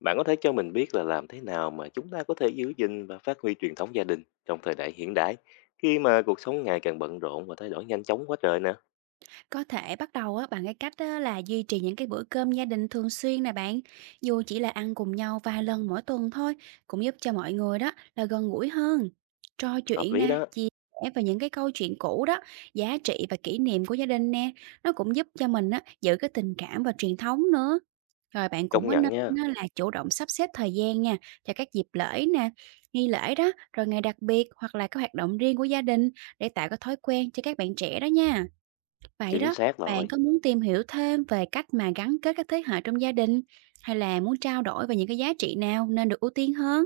Bạn có thể cho mình biết là làm thế nào mà chúng ta có thể giữ gìn và phát huy truyền thống gia đình trong thời đại hiện đại khi mà cuộc sống ngày càng bận rộn và thay đổi nhanh chóng quá trời nè. Có thể bắt đầu á, bằng cái cách á, là duy trì những cái bữa cơm gia đình thường xuyên nè bạn, dù chỉ là ăn cùng nhau vài lần mỗi tuần thôi, cũng giúp cho mọi người đó là gần gũi hơn. Trò Hợp chuyện lý nè, đó, chia sẻ về những cái câu chuyện cũ đó, giá trị và kỷ niệm của gia đình nè, nó cũng giúp cho mình á, giữ cái tình cảm và truyền thống nữa. Rồi bạn cũng công có nên nhận nha, á, là chủ động sắp xếp thời gian nha, cho các dịp lễ nè, nghi lễ đó, rồi ngày đặc biệt hoặc là các hoạt động riêng của gia đình, để tạo cái thói quen cho các bạn trẻ đó nha. Vậy chính đó, xác rồi. bạn có muốn tìm hiểu thêm về cách mà gắn kết các thế hệ trong gia đình, hay là muốn trao đổi về những cái giá trị nào nên được ưu tiên hơn?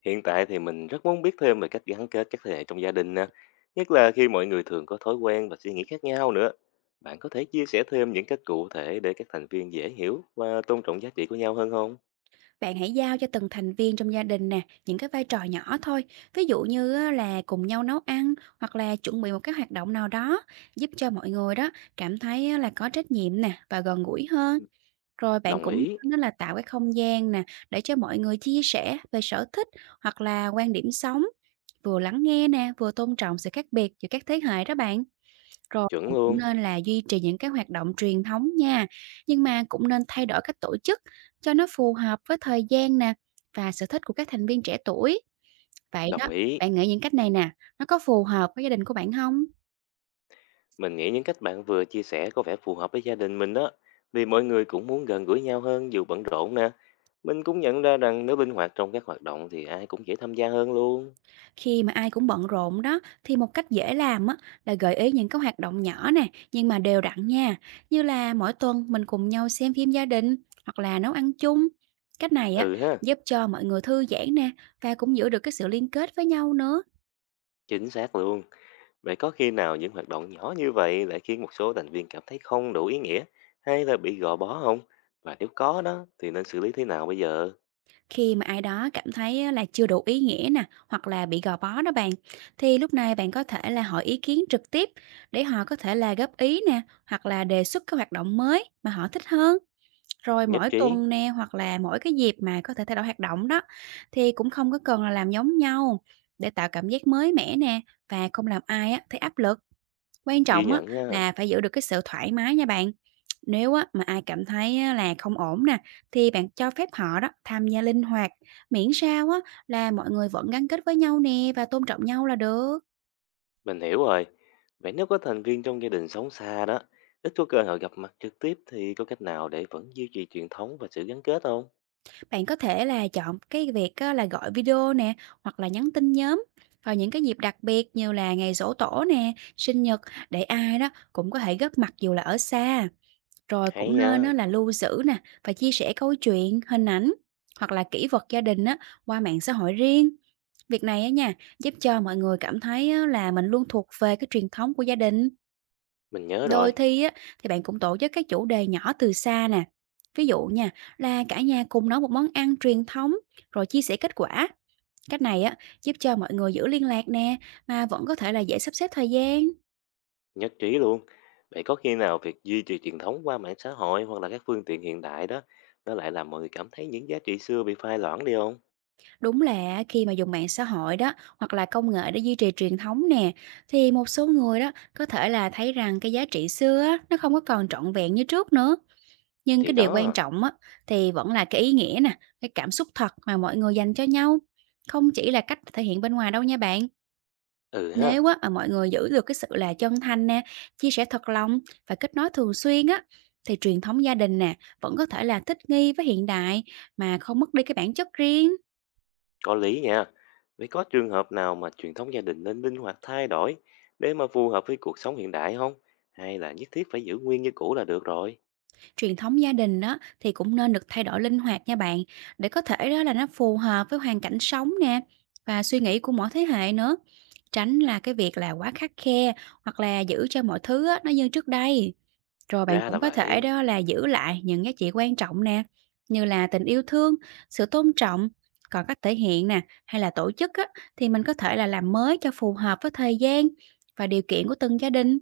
Hiện tại thì mình rất muốn biết thêm về cách gắn kết các thế hệ trong gia đình nè, nhất là khi mọi người thường có thói quen và suy nghĩ khác nhau nữa. Bạn có thể chia sẻ thêm những cách cụ thể để các thành viên dễ hiểu và tôn trọng giá trị của nhau hơn không? Bạn hãy giao cho từng thành viên trong gia đình nè, những cái vai trò nhỏ thôi. Ví dụ như á, là cùng nhau nấu ăn hoặc là chuẩn bị một cái hoạt động nào đó, giúp cho mọi người đó cảm thấy á, là có trách nhiệm nè và gần gũi hơn. Rồi bạn Đồng cũng ý, nên là tạo cái không gian nè, để cho mọi người chia sẻ về sở thích hoặc là quan điểm sống, vừa lắng nghe nè, vừa tôn trọng sự khác biệt giữa các thế hệ đó bạn. Rồi chuẩn bạn cũng luôn, nên là duy trì những cái hoạt động truyền thống nha, nhưng mà cũng nên thay đổi cách tổ chức cho nó phù hợp với thời gian nè, và sở thích của các thành viên trẻ tuổi. Vậy đó, đồng ý. bạn nghĩ những cách này nè, nó có phù hợp với gia đình của bạn không? Mình nghĩ những cách bạn vừa chia sẻ có vẻ phù hợp với gia đình mình đó, vì mọi người cũng muốn gần gũi nhau hơn dù bận rộn nè. Mình cũng nhận ra rằng nếu linh hoạt trong các hoạt động thì ai cũng dễ tham gia hơn luôn. Khi mà ai cũng bận rộn đó, thì một cách dễ làm á là gợi ý những cái hoạt động nhỏ nè, nhưng mà đều đặn nha. Như là mỗi tuần mình cùng nhau xem phim gia đình hoặc là nấu ăn chung. Cách này á, Ừ ha, giúp cho mọi người thư giãn nè và cũng giữ được cái sự liên kết với nhau nữa. chính xác luôn. Vậy có khi nào những hoạt động nhỏ như vậy lại khiến một số thành viên cảm thấy không đủ ý nghĩa hay là bị gò bó không? Và nếu có đó thì nên xử lý thế nào bây giờ? Khi mà ai đó cảm thấy là chưa đủ ý nghĩa nè, hoặc là bị gò bó đó bạn, thì lúc này bạn có thể là hỏi ý kiến trực tiếp, để họ có thể là góp ý nè, hoặc là đề xuất cái hoạt động mới mà họ thích hơn. Rồi Nhất mỗi trí, tuần nè, hoặc là mỗi cái dịp mà có thể thay đổi hoạt động đó, thì cũng không có cần là làm giống nhau, để tạo cảm giác mới mẻ nè và không làm ai á thấy áp lực. Quan ghi trọng á nhận nha. là phải giữ được cái sự thoải mái nha bạn. Nếu á mà ai cảm thấy á là không ổn nè, thì bạn cho phép họ đó tham gia linh hoạt, miễn sao á là mọi người vẫn gắn kết với nhau nè và tôn trọng nhau là được. Mình hiểu rồi. Vậy nếu có thành viên trong gia đình sống xa đó, ít có cơ hội gặp mặt trực tiếp thì có cách nào để vẫn duy trì truyền thống và sự gắn kết không? Bạn có thể là chọn cái việc á là gọi video nè, hoặc là nhắn tin nhóm vào những cái dịp đặc biệt như là ngày giỗ tổ nè, sinh nhật, để ai đó cũng có thể góp mặt dù là ở xa. Rồi Hay cũng nên á nha, là lưu giữ nè và chia sẻ câu chuyện, hình ảnh hoặc là kỷ vật gia đình á, qua mạng xã hội riêng. Việc này á nha, giúp cho mọi người cảm thấy á là mình luôn thuộc về cái truyền thống của gia đình. mình nhớ Đôi rồi, khi á, thì bạn cũng tổ chức các chủ đề nhỏ từ xa nè. Ví dụ nha, là cả nhà cùng nấu một món ăn truyền thống rồi chia sẻ kết quả. Cách này á, giúp cho mọi người giữ liên lạc nè, mà vẫn có thể là dễ sắp xếp thời gian. nhất trí luôn. Vậy có khi nào việc duy trì truyền thống qua mạng xã hội hoặc là các phương tiện hiện đại đó, nó lại làm mọi người cảm thấy những giá trị xưa bị phai loãng đi không? Đúng là khi mà dùng mạng xã hội đó, hoặc là công nghệ để duy trì truyền thống nè, thì một số người đó có thể là thấy rằng cái giá trị xưa á, nó không có còn trọn vẹn như trước nữa. Nhưng Thì cái điều quan đó, trọng á, thì vẫn là cái ý nghĩa nè, cái cảm xúc thật mà mọi người dành cho nhau, không chỉ là cách thể hiện bên ngoài đâu nha bạn. ừ ha, Nếu á, mà mọi người giữ được cái sự là chân thành nè, chia sẻ thật lòng và kết nối thường xuyên á, thì truyền thống gia đình nè vẫn có thể là thích nghi với hiện đại mà không mất đi cái bản chất riêng. có lý nha. Vậy có trường hợp nào mà truyền thống gia đình nên linh hoạt thay đổi để mà phù hợp với cuộc sống hiện đại không? Hay là nhất thiết phải giữ nguyên như cũ là được rồi? Truyền thống gia đình đó thì cũng nên được thay đổi linh hoạt nha bạn, để có thể đó là nó phù hợp với hoàn cảnh sống nè, và suy nghĩ của mỗi thế hệ nữa. Tránh là cái việc là quá khắt khe, hoặc là giữ cho mọi thứ á, nó như trước đây. Rồi bạn Ra là cũng có thể vậy. đó là giữ lại những giá trị quan trọng nè, như là tình yêu thương, sự tôn trọng, còn cách thể hiện nè hay là tổ chức á, thì mình có thể là làm mới cho phù hợp với thời gian và điều kiện của từng gia đình.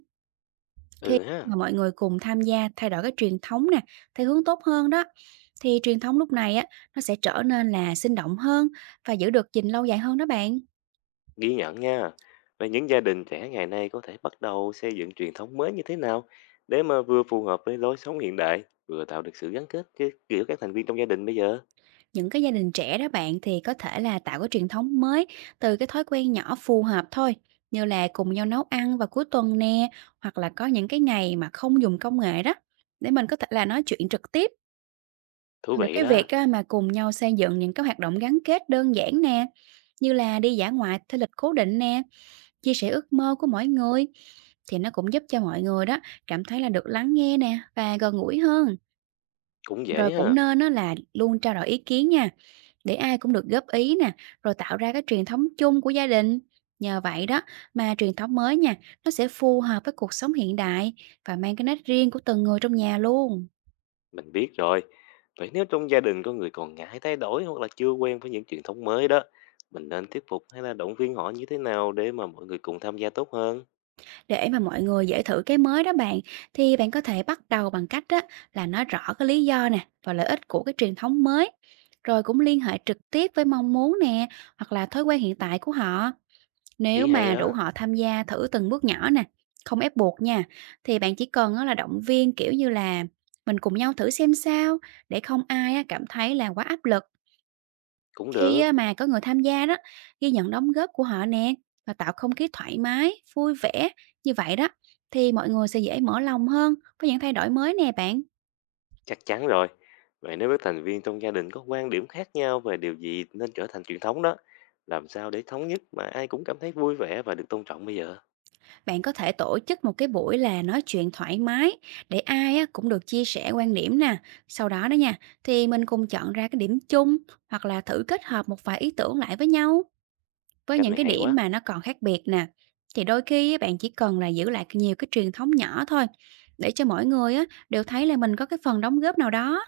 Khi Ừ ha, mà mọi người cùng tham gia thay đổi cái truyền thống nè, theo hướng tốt hơn đó, thì truyền thống lúc này á, nó sẽ trở nên là sinh động hơn và giữ được gìn lâu dài hơn đó bạn. ghi nhận nha. Vậy những gia đình trẻ ngày nay có thể bắt đầu xây dựng truyền thống mới như thế nào để mà vừa phù hợp với lối sống hiện đại, vừa tạo được sự gắn kết giữa các thành viên trong gia đình bây giờ? Những cái gia đình trẻ đó bạn, thì có thể là tạo cái truyền thống mới từ cái thói quen nhỏ phù hợp thôi, như là cùng nhau nấu ăn vào cuối tuần nè, hoặc là có những cái ngày mà không dùng công nghệ đó, để mình có thể là nói chuyện trực tiếp. Thú Được vị cái đó, việc á, mà cùng nhau xây dựng những cái hoạt động gắn kết đơn giản nè, như là đi dã ngoại theo lịch cố định nè, chia sẻ ước mơ của mỗi người, thì nó cũng giúp cho mọi người đó cảm thấy là được lắng nghe nè và gần gũi hơn. cũng dễ Rồi cũng ha. nên đó là luôn trao đổi ý kiến nha, để ai cũng được góp ý nè, rồi tạo ra cái truyền thống chung của gia đình. Nhờ vậy đó mà truyền thống mới nha, nó sẽ phù hợp với cuộc sống hiện đại và mang cái nét riêng của từng người trong nhà luôn. Mình biết rồi. Vậy nếu trong gia đình có người còn ngại thay đổi hoặc là chưa quen với những truyền thống mới đó, mình nên thuyết phục hay là động viên họ như thế nào để mà mọi người cùng tham gia tốt hơn? Để mà mọi người dễ thử cái mới đó bạn, thì bạn có thể bắt đầu bằng cách đó là nói rõ cái lý do nè và lợi ích của cái truyền thống mới. Rồi cũng liên hệ trực tiếp với mong muốn nè, hoặc là thói quen hiện tại của họ. Nếu Ý hay mà rủ đó, họ tham gia thử từng bước nhỏ nè, không ép buộc nha, thì bạn chỉ cần á, là động viên kiểu như là mình cùng nhau thử xem sao, để không ai á, cảm thấy là quá áp lực. cũng Khi á được. mà có người tham gia đó, ghi nhận đóng góp của họ nè và tạo không khí thoải mái, vui vẻ, như vậy đó thì mọi người sẽ dễ mở lòng hơn với những thay đổi mới nè bạn. Chắc chắn rồi. Vậy nếu các thành viên trong gia đình có quan điểm khác nhau về điều gì nên trở thành truyền thống đó, làm sao để thống nhất mà ai cũng cảm thấy vui vẻ và được tôn trọng bây giờ? Bạn có thể tổ chức một cái buổi là nói chuyện thoải mái, để ai á cũng được chia sẻ quan điểm nè. Sau đó đó nha, thì mình cùng chọn ra cái điểm chung, hoặc là thử kết hợp một vài ý tưởng lại với nhau. Với Cách những này cái hay điểm quá. mà nó còn khác biệt nè, thì đôi khi á, bạn chỉ cần là giữ lại nhiều cái truyền thống nhỏ thôi, để cho mỗi người á, đều thấy là mình có cái phần đóng góp nào đó.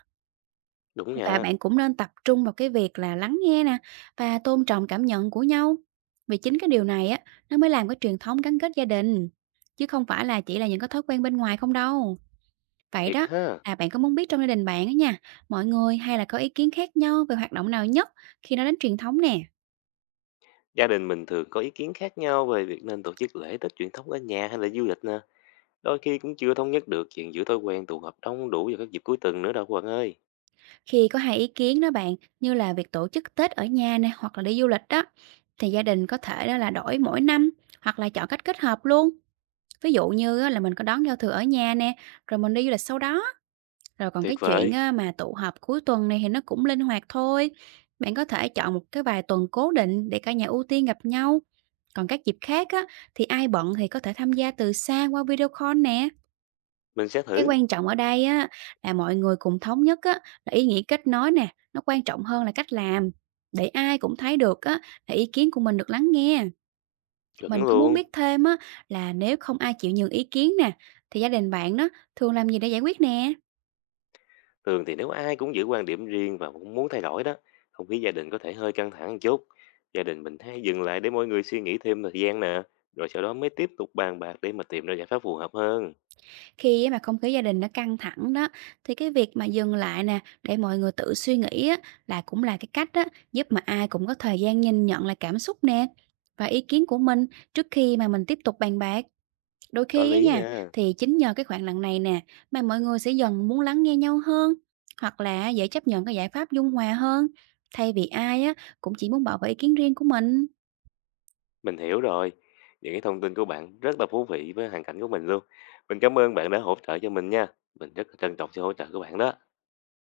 Đúng Và nha, bạn cũng nên tập trung vào cái việc là lắng nghe nè, và tôn trọng cảm nhận của nhau. Vì chính cái điều này á, nó mới làm cái truyền thống gắn kết gia đình, chứ không phải là chỉ là những cái thói quen bên ngoài không đâu. Vậy thiệt đó, ha. là bạn có muốn biết trong gia đình bạn á nha, mọi người hay là có ý kiến khác nhau về hoạt động nào nhất, khi nó đến truyền thống nè? Gia đình mình thường có ý kiến khác nhau về việc nên tổ chức lễ Tết truyền thống ở nhà hay là du lịch nè. Đôi khi cũng chưa thống nhất được chuyện giữ thói quen tụ họp đông đủ vào các dịp cuối tuần nữa đâu các bạn ơi. Khi có hai ý kiến đó bạn, như là việc tổ chức Tết ở nhà nè, hoặc là đi du lịch đó, thì gia đình có thể đó là đổi mỗi năm, hoặc là chọn cách kết hợp luôn. Ví dụ như á, là mình có đón giao thừa ở nhà nè, rồi mình đi du lịch sau đó. Rồi còn cái Tuyệt chuyện vời, á, mà tụ họp cuối tuần này thì nó cũng linh hoạt thôi. Bạn có thể chọn một cái vài tuần cố định, để cả nhà ưu tiên gặp nhau. Còn các dịp khác á, thì ai bận thì có thể tham gia từ xa qua video call nè. mình sẽ Cái thử. quan trọng ở đây á là mọi người cùng thống nhất á, là ý nghĩa kết nối nè, nó quan trọng hơn là cách làm, để ai cũng thấy được á là ý kiến của mình được lắng nghe. Chuẩn Mình có muốn luôn. biết thêm á, là nếu không ai chịu nhường ý kiến nè, thì gia đình bạn đó thường làm gì để giải quyết nè? Thường thì nếu ai cũng giữ quan điểm riêng và cũng muốn thay đổi đó, không khí gia đình có thể hơi căng thẳng một chút. Gia đình mình hay dừng lại để mọi người suy nghĩ thêm thời gian nè, rồi sau đó mới tiếp tục bàn bạc để mà tìm ra giải pháp phù hợp hơn. Khi á mà không khí gia đình nó căng thẳng đó, thì cái việc mà dừng lại nè, để mọi người tự suy nghĩ á, là cũng là cái cách á giúp mà ai cũng có thời gian nhìn nhận lại cảm xúc nè và ý kiến của mình, trước khi mà mình tiếp tục bàn bạc. Đôi Có khi á lý, ừ nha, nha. thì chính nhờ cái khoảng lặng này nè mà mọi người sẽ dần muốn lắng nghe nhau hơn, hoặc là dễ chấp nhận cái giải pháp dung hòa hơn, thay vì ai á cũng chỉ muốn bảo vệ ý kiến riêng của mình. Mình hiểu rồi. Những cái thông tin của bạn rất là thú vị với hoàn cảnh của mình luôn. Mình cảm ơn bạn đã hỗ trợ cho mình nha. Mình rất là trân trọng sự hỗ trợ của bạn đó.